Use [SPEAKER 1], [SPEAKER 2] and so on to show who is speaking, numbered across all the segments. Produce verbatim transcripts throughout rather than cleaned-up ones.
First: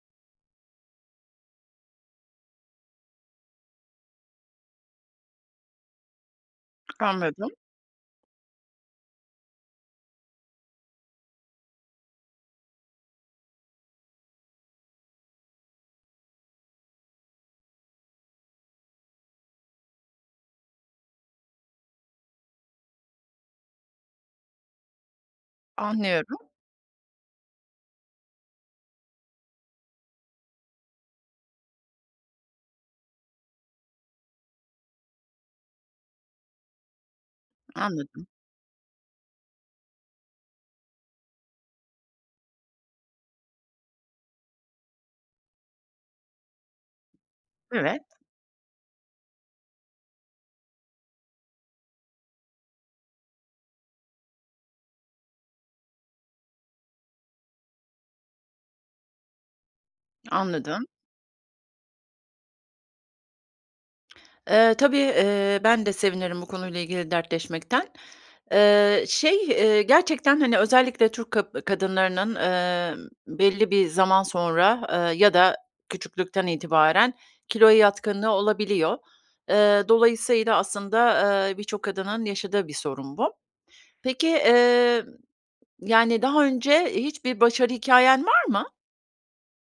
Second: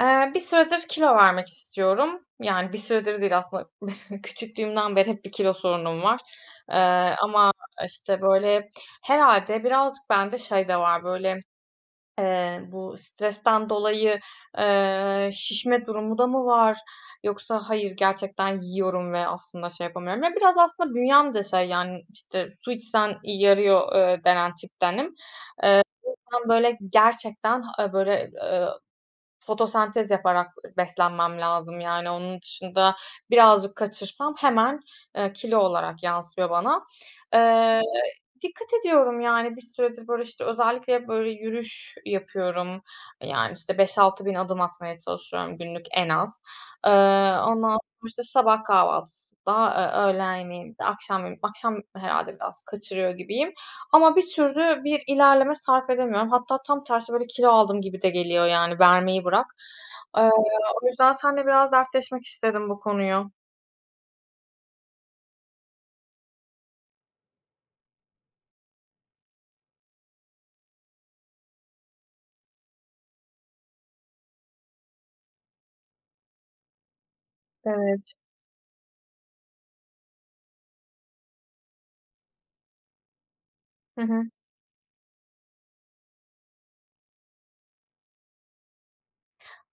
[SPEAKER 1] Eee, bir süredir kilo vermek istiyorum. Yani, bir süredir değil aslında küçüklüğümden beri hep bir kilo sorunum var. Eee,
[SPEAKER 2] Anladım.
[SPEAKER 1] ama, işte, böyle herhâlde birazcık bende şey de var böyle, eee, bu stresten dolayı, eee, şişme durumu da mı var yoksa hayır gerçekten yiyorum ve aslında, şey, yapamıyorum. Ya, biraz aslında bünyem de şey yani, işte su içsen, iii, yarıyor, eee, denen tiptenim. Eee, o
[SPEAKER 2] Anlıyorum.
[SPEAKER 1] yüzden böyle gerçekten, ha, aaa, böyle, ııı, fotosentez yaparak, ııı, beslenmem lazım yani onun dışında birazcık kaçırsam hemen, eee, kilo olarak yansıyor bana. Eee
[SPEAKER 2] Anladım.
[SPEAKER 1] dikkat ediyorum. Yani, bir süredir böyle işte özellikle hep böyle yürüyüş yapıyorum, eee, yani, işte beş altı bin adım atmaya çalışıyorum günlük en az. Eee, ondan sonra
[SPEAKER 2] Evet.
[SPEAKER 1] işte sabah kahvaltısında, eee, öğlen yemeğinde, akşam, yemeğinde, akşam herhâlde biraz kaçırıyor gibiyim. Ama bir türlü bir ilerleme sarf edemiyorum. Hatta tam tersi böyle kilo aldım gibi de geliyor, yani, vermeyi bırak. Eee,
[SPEAKER 2] Anladım.
[SPEAKER 1] o yüzden seninle biraz dertleşmek istedim bu konuyu.
[SPEAKER 2] Eee, tabii, eee, ben de sevinirim bu konuyla ilgili dertleşmekten. Eee, şey, eee, gerçekten, hani, özellikle, Türk kab kadınlarının, emm, belli bir zaman sonra, eee, ya da küçüklükten itibaren kiloya
[SPEAKER 1] Evet.
[SPEAKER 2] yatkınlığı olabiliyor. Eee, dolayısıyla, aslında, eee, birçok kadının yaşadığı bir sorun bu.
[SPEAKER 1] Hı hı.
[SPEAKER 2] Peki, eee, yani, daha önce hiçbir başarı hikâyen var mı?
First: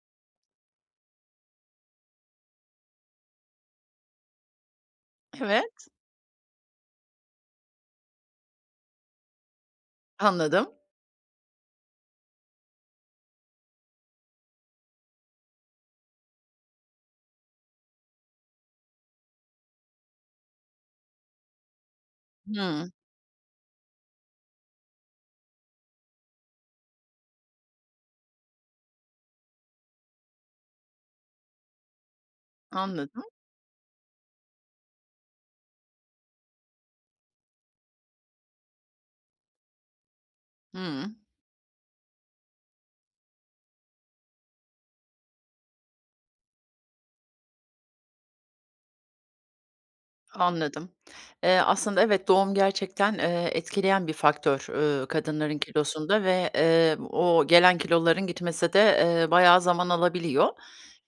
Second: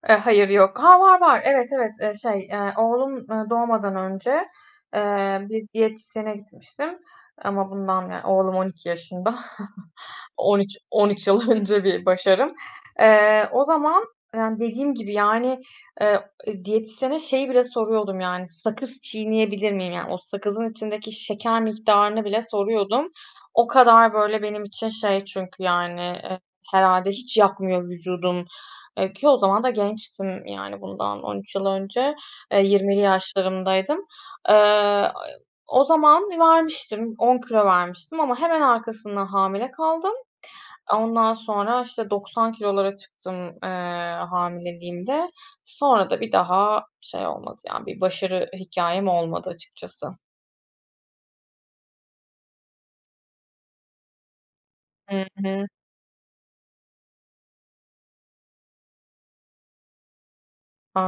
[SPEAKER 1] Eee, hayır, yok. Ha, var, var. Evet evet. Eee, şey, eee, oğlum, ııı, doğmadan önce, eee, bir
[SPEAKER 2] Evet.
[SPEAKER 1] diyetisyene gitmiştim ama bundan, yani, oğlum on iki yaşında. on
[SPEAKER 2] Anladım.
[SPEAKER 1] üç on üç yıl önce bir başarım. Eee, o zaman, eee, dediğim gibi, yani, eee, diyetisyene şeyi bile soruyordum, yani, sakız çiğneyebilir miyim? Yani, o sakızın içindeki şeker miktarını bile
[SPEAKER 2] Hıı.
[SPEAKER 1] soruyordum. O kadar böyle benim için şey çünkü yani, eee, herhâlde, hiç yakmıyor vücudum, eee, ki o zaman da gençtim, yani, bundan on üç yıl önce, eee, yirmili
[SPEAKER 2] Anladım.
[SPEAKER 1] yaşlarımdaydım. Eee, o zaman vermiştim, on kilo vermiştim ama hemen arkasından hamile kaldım.
[SPEAKER 2] Hıı.
[SPEAKER 1] Ondan sonra, işte, doksan kilolara çıktım, eee, hamileliğimde. Sonra da bir daha şey olmadı. Yani, bir başarı hikayem olmadı, açıkçası.
[SPEAKER 2] Anladım. Eee, aslında, evet, doğum gerçekten, eee, etkileyen bir faktör, ööö,
[SPEAKER 1] Hı
[SPEAKER 2] kadınların
[SPEAKER 1] hı.
[SPEAKER 2] kilosunda ve, eee, o gelen kiloların gitmesi de, eee, bayağı zaman alabiliyor.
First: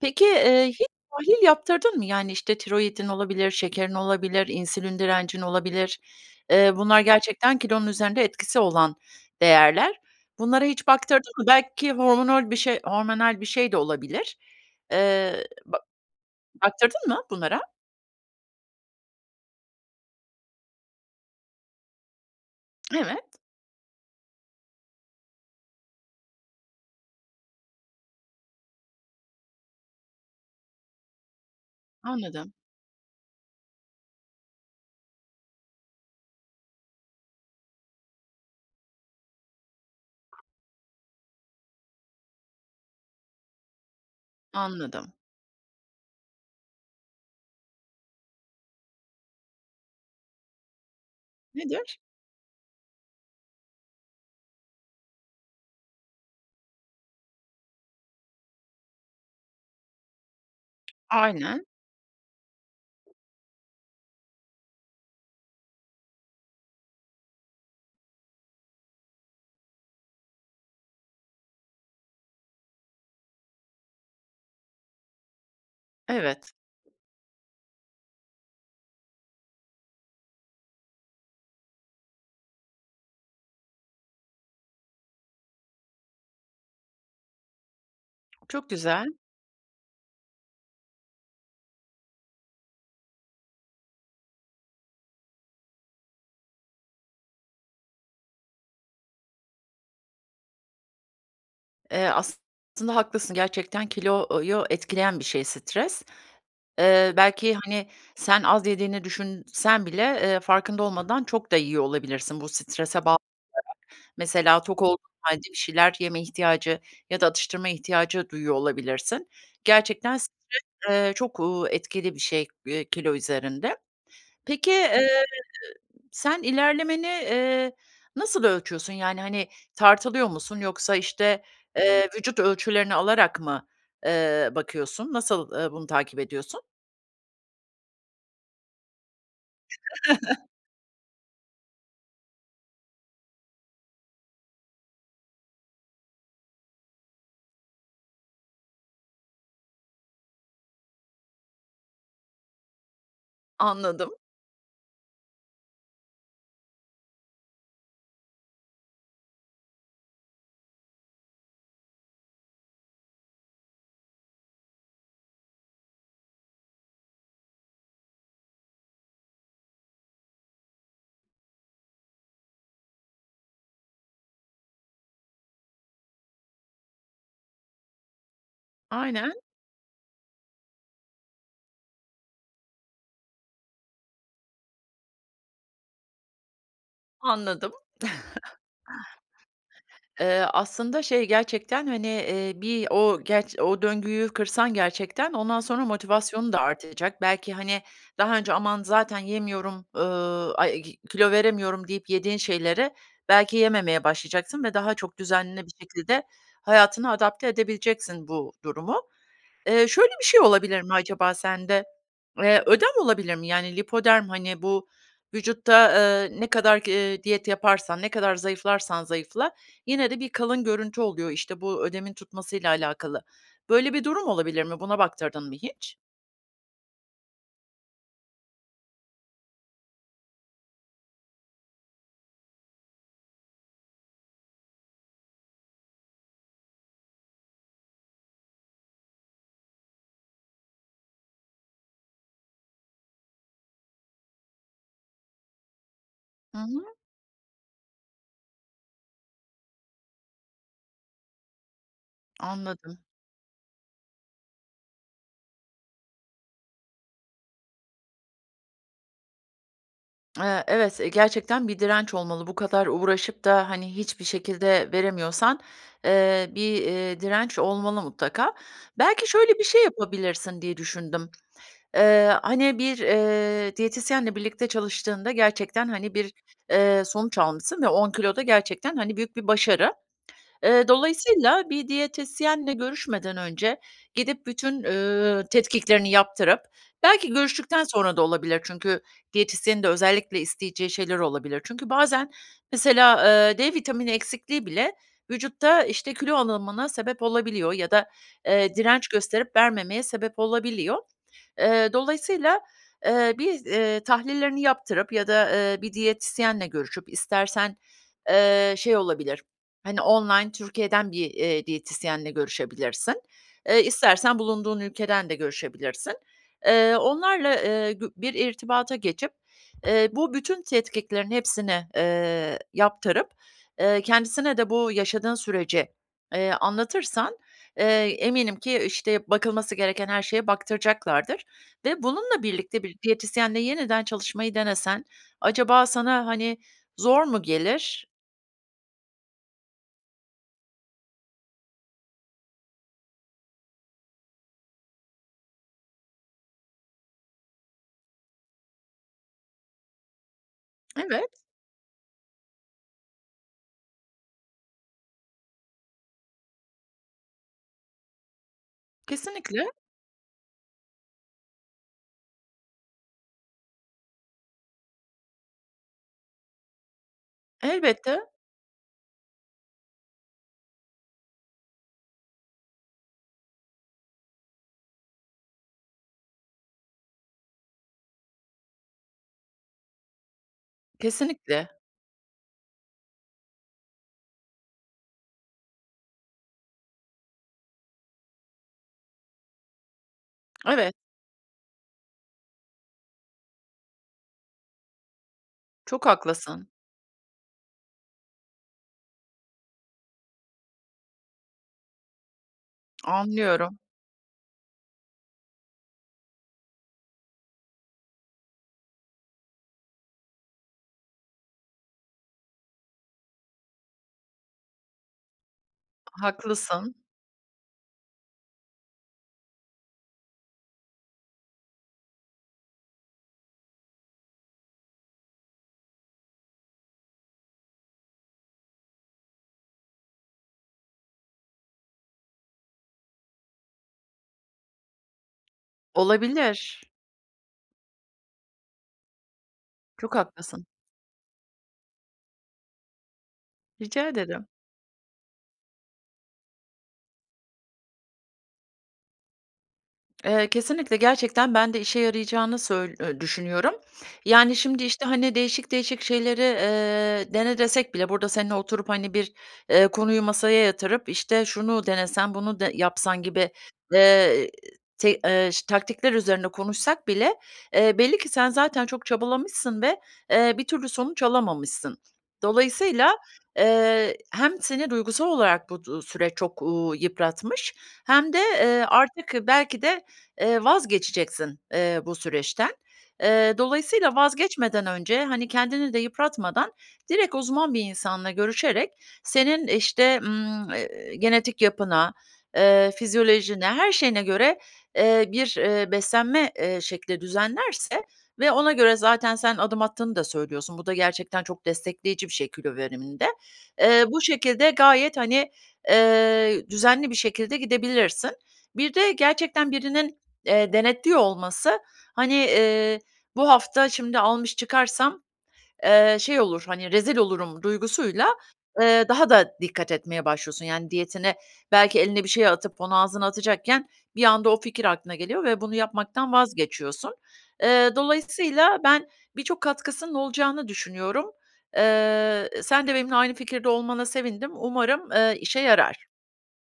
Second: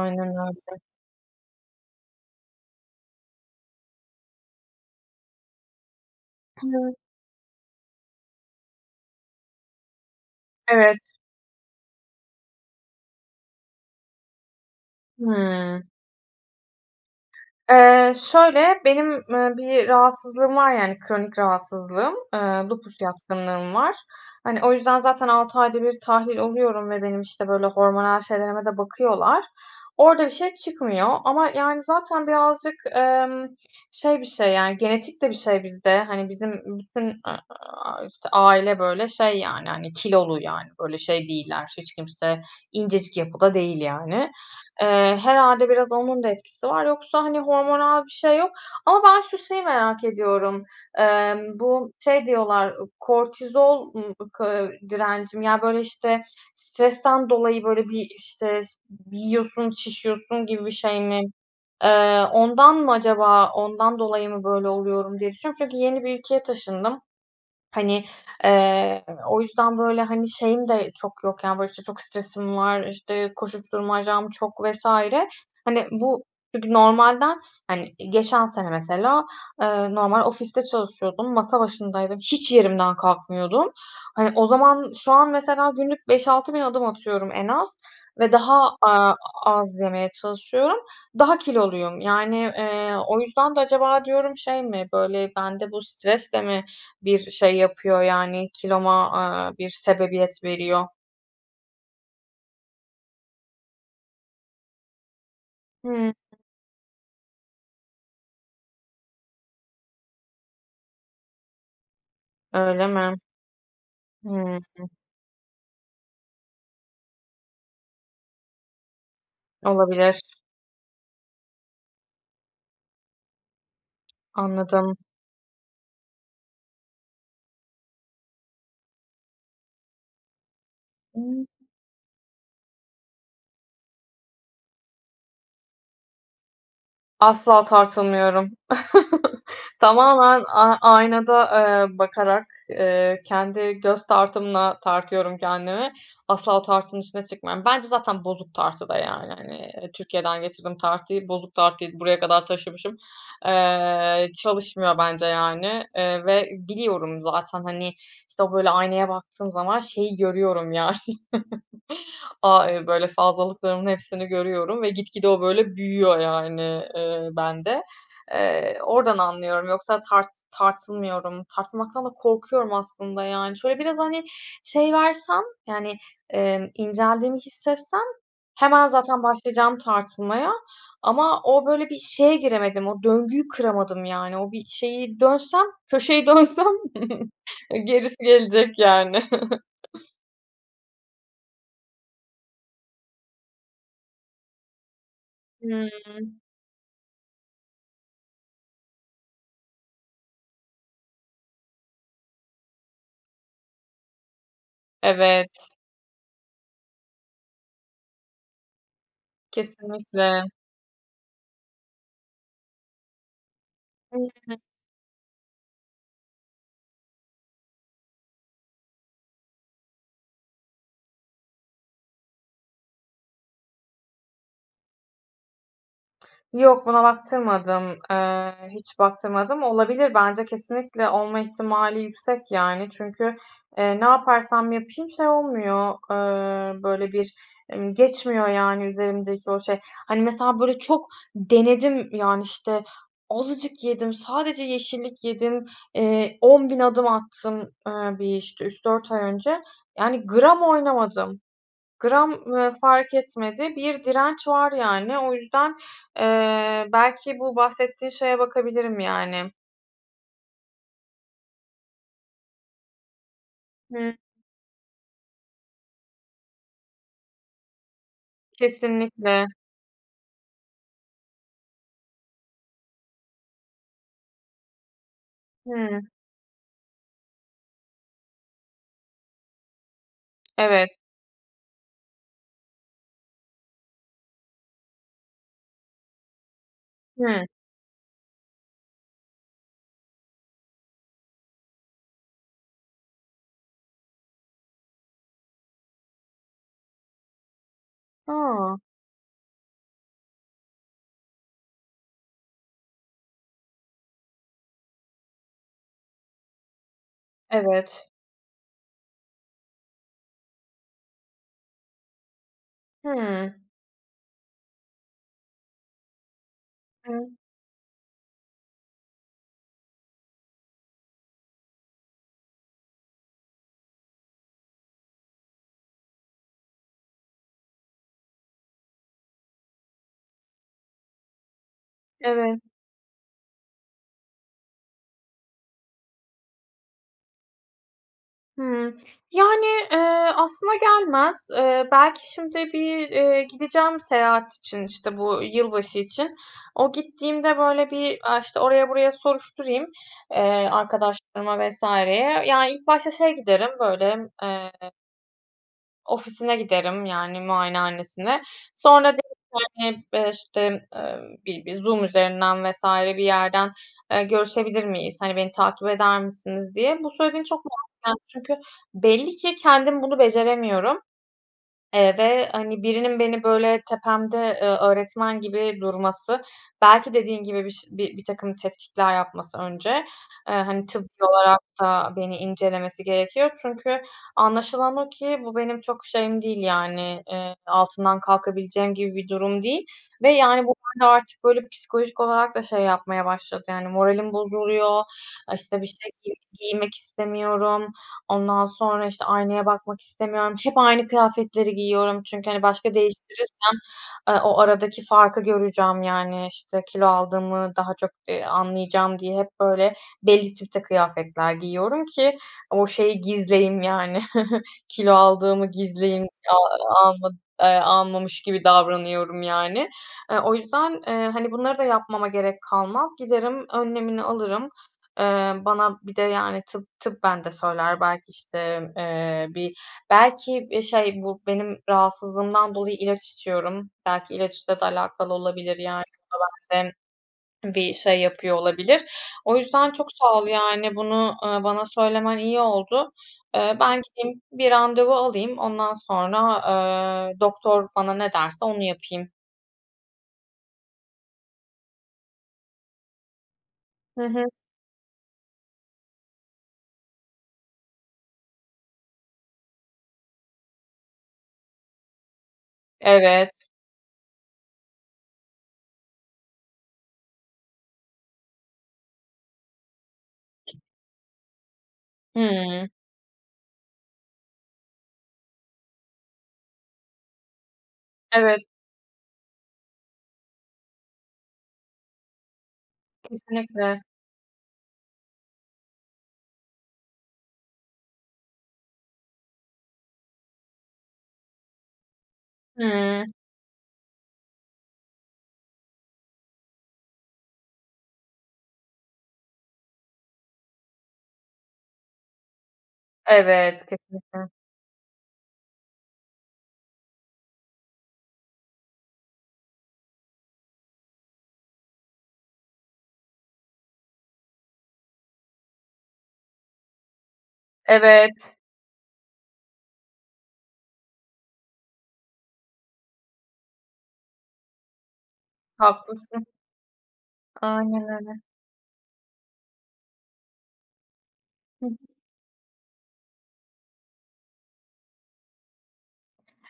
[SPEAKER 2] Peki, eee,
[SPEAKER 1] öyle.
[SPEAKER 2] hiç tahlil yaptırdın mı? Yani, işte, tiroidin olabilir, şekerin olabilir, insülin direncin olabilir. Eee,
[SPEAKER 1] [unintelligible]
[SPEAKER 2] bunlar gerçekten kilonun üzerinde etkisi olan değerler. Bunlara hiç
[SPEAKER 1] Evet.
[SPEAKER 2] baktırdın mı? Belki hormonol bir şey, hormonal bir şey de olabilir. Eee, ba
[SPEAKER 1] Hımm.
[SPEAKER 2] baktırdın mı bunlara?
[SPEAKER 1] Eee, şöyle, benim, eee, bir rahatsızlığım var, yani, kronik rahatsızlığım, eee, lupus
[SPEAKER 2] Evet.
[SPEAKER 1] yatkınlığım var. Hani, o yüzden, zaten, altı ayda bir tahlil oluyorum ve benim, işte, böyle hormonal şeylerime de bakıyorlar, orada bir şey çıkmıyor. Ama, yani, zaten,
[SPEAKER 2] Anladım.
[SPEAKER 1] birazcık, emm, şey bir şey, yani, genetik de bir şey bizde. Hani, bizim bütün, eee, aaa, işte, aile böyle şey, yani, hani, kilolu, yani, böyle şey değiller, hiç kimse incecik yapıda değil, yani.
[SPEAKER 2] Anladım.
[SPEAKER 1] Eee, herhâlde, biraz onun da etkisi var. Yoksa, hani, hormonal bir şey yok. Ama ben şu şeyi merak ediyorum: Emm, bu
[SPEAKER 2] Nedir?
[SPEAKER 1] şey diyorlar, kortizol ım ıkı direncim. Ya, böyle, işte stresten dolayı böyle bir işte ş yiyorsun, şişiyorsun gibi bir şey mi,
[SPEAKER 2] Aynen.
[SPEAKER 1] eee, ondan mı acaba, ondan dolayı mı böyle oluyorum diye düşünüyorum. Çünkü yeni bir ülkeye taşındım, hani, eee o yüzden böyle, hani, şeyim de çok yok, yani, böyle, işte, çok stresim var, işte, koşuşturmacam çok vs. Hani, bu
[SPEAKER 2] Evet.
[SPEAKER 1] çünkü normalden, hani, geçen sene, mesela, eee, normal ofiste çalışıyordum, masa başındaydım, hiç yerimden kalkmıyordum. Hani, o zaman şu an, mesela, günlük beş altı bin adım atıyorum en az ve daha,
[SPEAKER 2] Çok güzel.
[SPEAKER 1] aaa, az yemeye çalışıyorum, daha kiloluyum. Yani, eee, o yüzden de acaba diyorum şey mi böyle bende bu stres de mi bir şey yapıyor, yani, kiloma, aaa, bir sebebiyet veriyor?
[SPEAKER 2] Eee, aslında haklısın, gerçekten kilouyu etkileyen bir şey stres.
[SPEAKER 1] Hıı.
[SPEAKER 2] Eee, belki, hani, sen az yediğini düşünsen bile, eee, farkında olmadan çok da yiyor olabilirsin bu
[SPEAKER 1] Öyle
[SPEAKER 2] strese
[SPEAKER 1] mi?
[SPEAKER 2] [unintelligible]
[SPEAKER 1] Hıı.
[SPEAKER 2] Mesela, tok olduğun hâlde bir şeyler yeme ihtiyacı ya da atıştırma ihtiyacı duyuyor olabilirsin. Gerçekten
[SPEAKER 1] Olabilir.
[SPEAKER 2] stres, eee, çok, uuu, etkili bir şey, eee, kilo üzerinde. Peki,
[SPEAKER 1] Anladım.
[SPEAKER 2] eee, sen ilerlemeni, eee, nasıl ölçüyorsun, yani, hani, tartılıyor musun yoksa, işte,
[SPEAKER 1] [unintelligible]
[SPEAKER 2] eee, vücut ölçülerini alarak mı, eee, bakıyorsun, nasıl, eee, bunu takip ediyorsun?
[SPEAKER 1] Asla tartılmıyorum. Tamamen, a aynada, eee, bakarak, eee, kendi göz tartımla tartıyorum kendimi. Asla tartının üstüne çıkmıyorum. Bence zaten bozuk tartı da, yani, hani, eee, Türkiye’den getirdiğim tartıyı, bozuk tartıyı buraya kadar taşımışım.
[SPEAKER 2] Anladım.
[SPEAKER 1] Eee, çalışmıyor bence, yani, eee, ve biliyorum zaten, hani, işte, o böyle aynaya baktığım zaman şeyi görüyorum, yani, aaa, [unintelligible] böyle fazlalıklarımın hepsini görüyorum ve gitgide o, böyle, büyüyor, yani, eee, bende. Eee, oradan anlıyorum, yoksa tart tartılmıyorum. Tartılmaktan da korkuyorum aslında, yani. Şöyle, biraz, hani, şey versem, yani, emm, inceldiğimi hissetsem hemen zaten
[SPEAKER 2] Aynen.
[SPEAKER 1] başlayacağım tartılmaya ama o, böyle, bir şeye giremedim, o döngüyü kıramadım, yani, o bir şeyi dönsem, köşeyi dönsem
[SPEAKER 2] Anladım.
[SPEAKER 1] gerisi gelecek, yani.
[SPEAKER 2] Eee, aslında şey, gerçekten, hani, eee, bir o, gerç o döngüyü kırsan gerçekten ondan sonra
[SPEAKER 1] Hıı.
[SPEAKER 2] motivasyonun da artacak. Belki, hani, daha önce "Aman, zaten yemiyorum, ııı, [unintelligible] kilo veremiyorum." deyip yediğin şeylere belki yememeye başlayacaksın ve daha çok düzenli
[SPEAKER 1] Evet.
[SPEAKER 2] bir şekilde hayatına adapte edebileceksin bu durumu. Eee, şöyle bir şey
[SPEAKER 1] Kesinlikle.
[SPEAKER 2] olabilir mi acaba sende? Eee, ödem olabilir mi, yani, lipödem
[SPEAKER 1] [unintelligible]
[SPEAKER 2] hani, bu vücutta, eee, ne kadar, g eee, diyet yaparsan, ne kadar zayıflarsan zayıfla, yine de bir kalın görüntü oluyor, işte, bu ödemin tutması ile alakalı. Böyle bir durum olabilir mi, buna baktırdın mı hiç?
[SPEAKER 1] Yok, buna baktırmadım, eee, hiç baktırmadım. Olabilir. Bence kesinlikle olma ihtimali yüksek, yani. Çünkü, eee, ne yaparsam yapayım şey olmuyor, ııı, böyle bir emm, geçmiyor, yani, üzerimdeki o şey. Hani, mesela, böyle çok denedim, yani, işte, azıcık yedim, sadece yeşillik yedim, eee,
[SPEAKER 2] Hı
[SPEAKER 1] on bin
[SPEAKER 2] hı.
[SPEAKER 1] adım attım, eee, bir, işte, üç dört ay önce, yani, gram oynamadım. Gram, ııı,
[SPEAKER 2] Anladım.
[SPEAKER 1] fark etmedi, bir direnç var, yani. O yüzden, eee, belki bu bahsettiğin şeye bakabilirim, yani.
[SPEAKER 2] Eee, evet, gerçekten bir direnç olmalı. Bu kadar uğraşıp da, hani,
[SPEAKER 1] Hıı.
[SPEAKER 2] hiçbir şekilde veremiyorsan, eee, bir, ııı, direnç olmalı mutlaka. Belki
[SPEAKER 1] Kesinlikle.
[SPEAKER 2] şöyle bir şey yapabilirsin diye düşündüm. Eee, hani, bir, eee, diyetisyenle birlikte çalıştığında gerçekten,
[SPEAKER 1] Hımm.
[SPEAKER 2] hani, bir, eee, sonuç almışsın ve on kilo da gerçekten hani büyük bir başarı. Eee,
[SPEAKER 1] Evet.
[SPEAKER 2] dolayısıyla bir diyetisyenle görüşmeden önce gidip bütün, ııı, tetkiklerini yaptırıp belki
[SPEAKER 1] Hımm.
[SPEAKER 2] görüştükten sonra da olabilir. Çünkü diyetisyenin de özellikle isteyeceği şeyler olabilir. Çünkü bazen mesela, eee, D vitamini eksikliği bile vücutta işte kilo alımına sebep olabiliyor ya da, eee,
[SPEAKER 1] A!
[SPEAKER 2] direnç gösterip vermemeye sebep olabiliyor. Eee, dolayısıyla, eee, bir, eee, tahlillerini yaptırıp ya da, eee, bir diyetisyenle görüşüp istersen,
[SPEAKER 1] Evet.
[SPEAKER 2] eee, şey, olabilir. Hani online Türkiye'den bir, eee, diyetisyenle görüşebilirsin.
[SPEAKER 1] Hımm.
[SPEAKER 2] Eee, istersen bulunduğun ülkeden de görüşebilirsin. Eee
[SPEAKER 1] Evet.
[SPEAKER 2] onlarla, eee, gü bir irtibata geçip, eee bu bütün tetkiklerin hepsini, eee, yaptırıp, eee, kendisine de bu yaşadığın süreci, eee, anlatırsan, eee, eminim ki işte bakılması gereken her şeye baktıracaklardır ve bununla
[SPEAKER 1] Evet.
[SPEAKER 2] birlikte bir diyetisyenle yeniden çalışmayı denesen acaba sana hani zor mu gelir?
[SPEAKER 1] Hımm. Yani, eee, aslında gelmez. Eee, belki şimdi bir, eee, gideceğim seyahat için, işte, bu yılbaşı için. O gittiğimde, böyle, bir, aaa, işte, oraya buraya soruşturayım, eee,
[SPEAKER 2] Evet.
[SPEAKER 1] arkadaşlarıma vs.ye. Ya, ilk başta şeye giderim, böyle, eee ofisine giderim, yani, muayenehanesine. Sonra derim
[SPEAKER 2] Kesinlikle.
[SPEAKER 1] ki, hani, eee, işte, emm, bi bir Zoom üzerinden vs. bir yerden, eee, görüşebilir miyiz, hani, beni takip eder misiniz, diye. Bu söylediğin çok mantıklı geldi
[SPEAKER 2] Elbette.
[SPEAKER 1] çünkü belli ki kendim bunu beceremiyorum, eee, ve, hani, birinin beni, böyle, tepemde, eee, öğretmen gibi durması, belki dediğin gibi bir ş bi birtakım tetkikler yapması önce, eee, hani, tıbbi olarak
[SPEAKER 2] Kesinlikle.
[SPEAKER 1] da beni incelemesi gerekiyor çünkü anlaşılan o ki bu benim çok şeyim değil, yani, eee, altından kalkabileceğim gibi bir durum değil ve, yani,
[SPEAKER 2] Evet.
[SPEAKER 1] [unintelligible] artık, böyle, psikolojik olarak da şey yapmaya başladı, yani, moralim bozuluyor, işte, bir
[SPEAKER 2] Çok
[SPEAKER 1] şey giy
[SPEAKER 2] haklısın.
[SPEAKER 1] giymek istemiyorum, ondan sonra, işte, aynaya bakmak istemiyorum, hep aynı kıyafetleri giyiyorum çünkü, hani, başka
[SPEAKER 2] Anlıyorum.
[SPEAKER 1] değiştirirsem, eee, o aradaki farkı göreceğim, yani, işte, kilo aldığımı daha çok, ııı, anlayacağım diye hep, böyle, belli tipte kıyafetler giyiyorum ki o şeyi gizleyeyim, yani, kilo aldığımı gizleyeyim, a
[SPEAKER 2] Haklısın.
[SPEAKER 1] alma eee, almamış gibi davranıyorum, yani. E, o yüzden, eee, hani, bunları da yapmama gerek kalmaz, giderim önlemini alırım, eee, bana bir de, yani, tıp, tıbben bende söyler, belki, işte, eee, bir, belki, eee, şey bu benim rahatsızlığımdan dolayı ilaç içiyorum, belki ilaçla da alakalı olabilir, yani. Bu da
[SPEAKER 2] Olabilir.
[SPEAKER 1] bende bir şey yapıyor olabilir. O yüzden çok
[SPEAKER 2] Çok
[SPEAKER 1] sağ ol,
[SPEAKER 2] haklısın.
[SPEAKER 1] yani, bunu, ııı, bana söylemen iyi oldu. Eee, ben
[SPEAKER 2] Rica
[SPEAKER 1] gideyim
[SPEAKER 2] ederim.
[SPEAKER 1] bir randevu alayım, ondan sonra, eee, doktor bana ne derse onu yapayım.
[SPEAKER 2] Eee, kesinlikle gerçekten ben de işe yarayacağını söy eee, düşünüyorum.
[SPEAKER 1] Hı hı.
[SPEAKER 2] Yani, şimdi, işte, hani, değişik değişik şeyleri, eee, dene desek bile burada seninle oturup, hani, bir, eee, konuyu masaya yatırıp, işte, şunu denesen, bunu de yapsan gibi,
[SPEAKER 1] Evet.
[SPEAKER 2] eee, te eee, ş taktikler üzerine konuşsak bile, eee, belli ki sen zaten çok çabalamışsın ve, eee, bir türlü sonuç alamamışsın.
[SPEAKER 1] Hımm.
[SPEAKER 2] Dolayısıyla, eee, hem seni duygusal olarak bu du süreç çok, uuu, yıpratmış hem de,
[SPEAKER 1] Evet.
[SPEAKER 2] eee, artık belki de, eee, vazgeçeceksin, eee, bu süreçten. Eee,
[SPEAKER 1] Kesinlikle.
[SPEAKER 2] dolayısıyla vazgeçmeden önce, hani, kendini de yıpratmadan direkt uzman bir insanla görüşerek senin, işte, ımm, eee, genetik yapına, eee,
[SPEAKER 1] Hımm.
[SPEAKER 2] fizyolojine, her şeyine göre, eee, bir, eee, beslenme, eee, şekli düzenlerse ve ona göre zaten sen adım attığını da söylüyorsun, bu da gerçekten çok destekleyici bir şey kilo veriminde.
[SPEAKER 1] Evet.
[SPEAKER 2] Eee, bu
[SPEAKER 1] Kesinlikle.
[SPEAKER 2] şekilde gayet, hani, eee, düzenli bir şekilde gidebilirsin. Bir de gerçekten birinin, eee, denetliyor olması, hani, eee, bu hafta şimdi almış çıkarsam, eee, şey olur, hani, rezil olurum duygusuyla,
[SPEAKER 1] Evet.
[SPEAKER 2] eee, daha da dikkat etmeye başlıyorsun, yani, diyetine. Belki eline bir şey atıp onu ağzına atacakken bir anda o fikir aklına geliyor ve bunu yapmaktan
[SPEAKER 1] Haklısın.
[SPEAKER 2] vazgeçiyorsun. Eee,
[SPEAKER 1] Aynen öyle.
[SPEAKER 2] dolayısıyla ben birçok katkısının olacağını düşünüyorum.
[SPEAKER 1] Hı hı.
[SPEAKER 2] Eee, sen de benimle aynı fikirde olmana sevindim, umarım, eee, işe yarar.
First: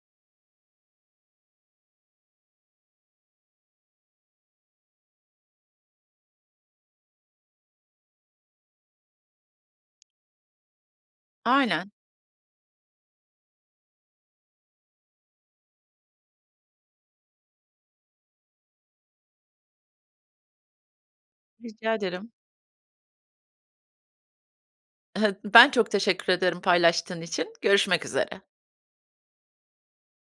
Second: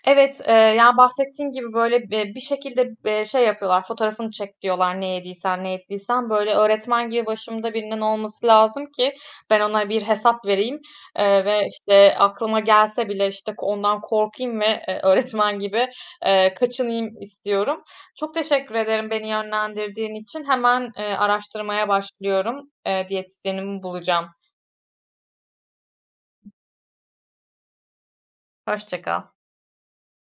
[SPEAKER 1] Evet, eee, ya, bahsettiğin gibi, böyle, eee, bir şekilde, eee, şey yapıyorlar, fotoğrafını çek diyorlar, ne yediysen ne ettiysen, böyle, öğretmen gibi başımda birinin olması lazım ki ben ona bir hesap vereyim, eee, ve,
[SPEAKER 2] Aynen.
[SPEAKER 1] işte, aklıma gelse bile, işte, ondan korkayım ve, eee, öğretmen gibi, eee, kaçınayım istiyorum. Çok teşekkür ederim beni yönlendirdiğin için. Hemen, eee, araştırmaya
[SPEAKER 2] Rica ederim.
[SPEAKER 1] başlıyorum. Eee, diyetisyenimi bulacağım.
[SPEAKER 2] Ben çok teşekkür ederim, paylaştığın için. Görüşmek üzere.
[SPEAKER 1] Hoşça kal.